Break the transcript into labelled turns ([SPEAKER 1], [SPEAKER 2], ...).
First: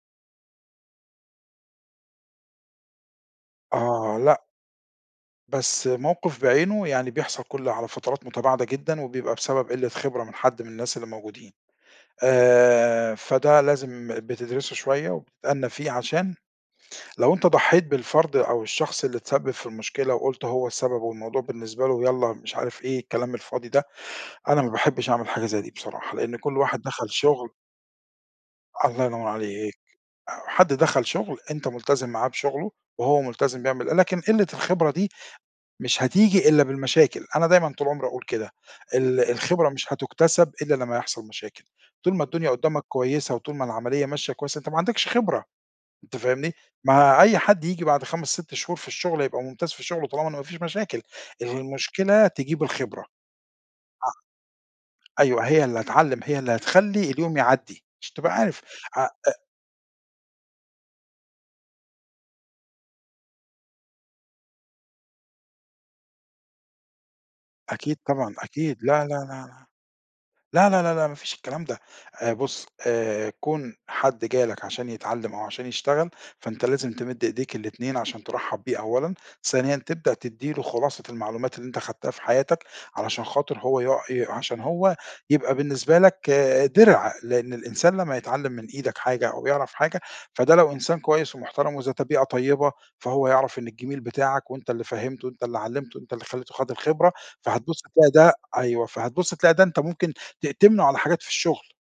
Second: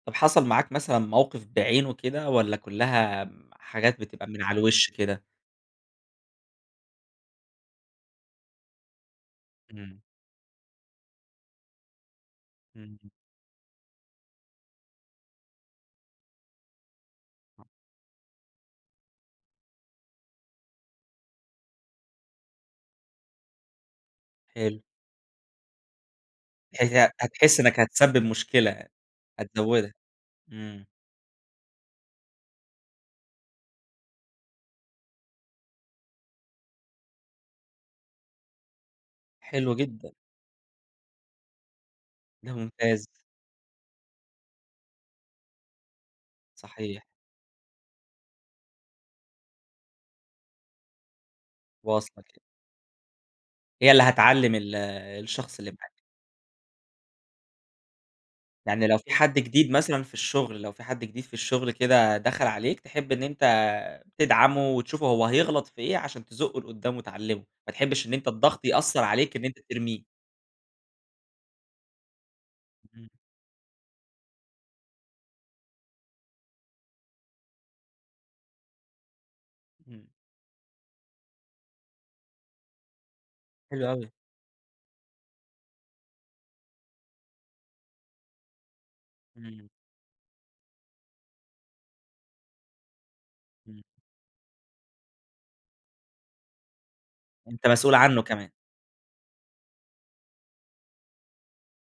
[SPEAKER 1] طَب حصَل معاك مثلًا موقِف بعينه كده والَّا كلّها آمم حاجات
[SPEAKER 2] آه،
[SPEAKER 1] بتبقى من
[SPEAKER 2] لأ.
[SPEAKER 1] على الوِش كده؟
[SPEAKER 2] بس موقِف بعينه يعني بيحصَل كلّ على فترات متباعدة جدًا وبيبقى بسبب قلّة
[SPEAKER 1] إمم.
[SPEAKER 2] خِبرة من حد من الناس اللي موجودين.
[SPEAKER 1] إمم.
[SPEAKER 2] آآ، فده لازم بتدرِسه شوية وبتتأنّى فيه عشان لو أنت ضحّيت بالفَرد أو الشخص اللي اتسبّب في المشكلة وقُلت هو السبب والموضوع بالنسبة له يالَّا مش عارف إيه الكلام الفاضي ده، أنا ما
[SPEAKER 1] حلو.
[SPEAKER 2] باحبش أعمل حاجة زي دي بصراحة لأن كلّ واحد دخَل
[SPEAKER 1] هي
[SPEAKER 2] شُغل
[SPEAKER 1] هتحس إنك هتسبّب مشكلة،
[SPEAKER 2] الله ينوّر عليك،
[SPEAKER 1] هتزوّدها،
[SPEAKER 2] حد
[SPEAKER 1] إمم.
[SPEAKER 2] دخَل شُغل أنت ملتزِم معاه بشُغله وهو ملتزِم بيعمل لكن قِلّة الخِبرة دي مش هتيجي إلا بالمشاكل، أنا دايمًا طُول عُمري أقول كده، ال الخبرة
[SPEAKER 1] حلو
[SPEAKER 2] مش
[SPEAKER 1] جدًا.
[SPEAKER 2] هتُكتسب إلّا لما يحصَل مشاكل، طول ما الدنيا
[SPEAKER 1] ده
[SPEAKER 2] قُدّامك
[SPEAKER 1] ممتاز.
[SPEAKER 2] كويسة وطول ما العمليّة ماشية كويس، أنت ما عندكش خِبرة، أنت فاهمني،
[SPEAKER 1] صحيح.
[SPEAKER 2] مع أي حد ييجي بعد 5، 6 شهور في الشغل هيبقى ممتاز في شُغله طالما إن ما فيش مشاكل،
[SPEAKER 1] واصلة
[SPEAKER 2] المشكلة
[SPEAKER 1] كده.
[SPEAKER 2] تجيب الخبرة.
[SPEAKER 1] هي اللي
[SPEAKER 2] آه،
[SPEAKER 1] هتعلّم ال
[SPEAKER 2] أيوه
[SPEAKER 1] الشخص
[SPEAKER 2] هي
[SPEAKER 1] اللي
[SPEAKER 2] اللي
[SPEAKER 1] معاك.
[SPEAKER 2] هتعلّم، هي اللي تخلّي اليوم يعدّي عشان تبقى عارف،
[SPEAKER 1] يعني لو
[SPEAKER 2] أ أ
[SPEAKER 1] في حد جديد مثلًا في الشغل، لو في حد جديد في الشغل كده دخل عليك تحب إن أنت تدعمه وتشوفه هو هيغلط في إيه عشان تزُقه لقدام وتعلمه، ما
[SPEAKER 2] أكيد
[SPEAKER 1] تحبش إن أنت
[SPEAKER 2] طبعًا،
[SPEAKER 1] الضغط
[SPEAKER 2] أكيد،
[SPEAKER 1] يأثّر
[SPEAKER 2] لا، لا، لا،
[SPEAKER 1] عليك إن أنت ترميه.
[SPEAKER 2] لا، لا، لا، لا، لا، مافيش الكلام ده آآ، بُصّ
[SPEAKER 1] إمم.
[SPEAKER 2] آآ، كُون حد جَه لك عشان يتعلّم أو عشان يشتغل فأنت لازم تمِد إيديك الإتنين عشان ترحّب بيه أولًا، ثانيًا
[SPEAKER 1] إمم.
[SPEAKER 2] تبدأ تدّي له خُلاصة المعلومات اللي أنت خدتها في حياتك علشان خاطر هو
[SPEAKER 1] حلو
[SPEAKER 2] ي
[SPEAKER 1] أوي.
[SPEAKER 2] ي عشان هو يبقى بالنسبة لك آآ، دِرع، لأن الإنسان لما يتعلّم من إيدك حاجة أو
[SPEAKER 1] إمم.
[SPEAKER 2] يعرَف حاجة فده لو إنسان كويس ومحترَم وإذا طبيعة طيبة فهو يعرَف إن
[SPEAKER 1] إمم.
[SPEAKER 2] الجِميل بتاعك وأنت اللي فهِّمته وأنت اللي علّمته وأنت اللي خلّيته خَد الخِبرة
[SPEAKER 1] أنت
[SPEAKER 2] فهتبُص
[SPEAKER 1] مسؤول
[SPEAKER 2] هتلاقي
[SPEAKER 1] عنه
[SPEAKER 2] ده
[SPEAKER 1] كمان.
[SPEAKER 2] أيوه فهتبُص تلاقى ده أنت ممكن تأتمنه على حاجات في الشغل.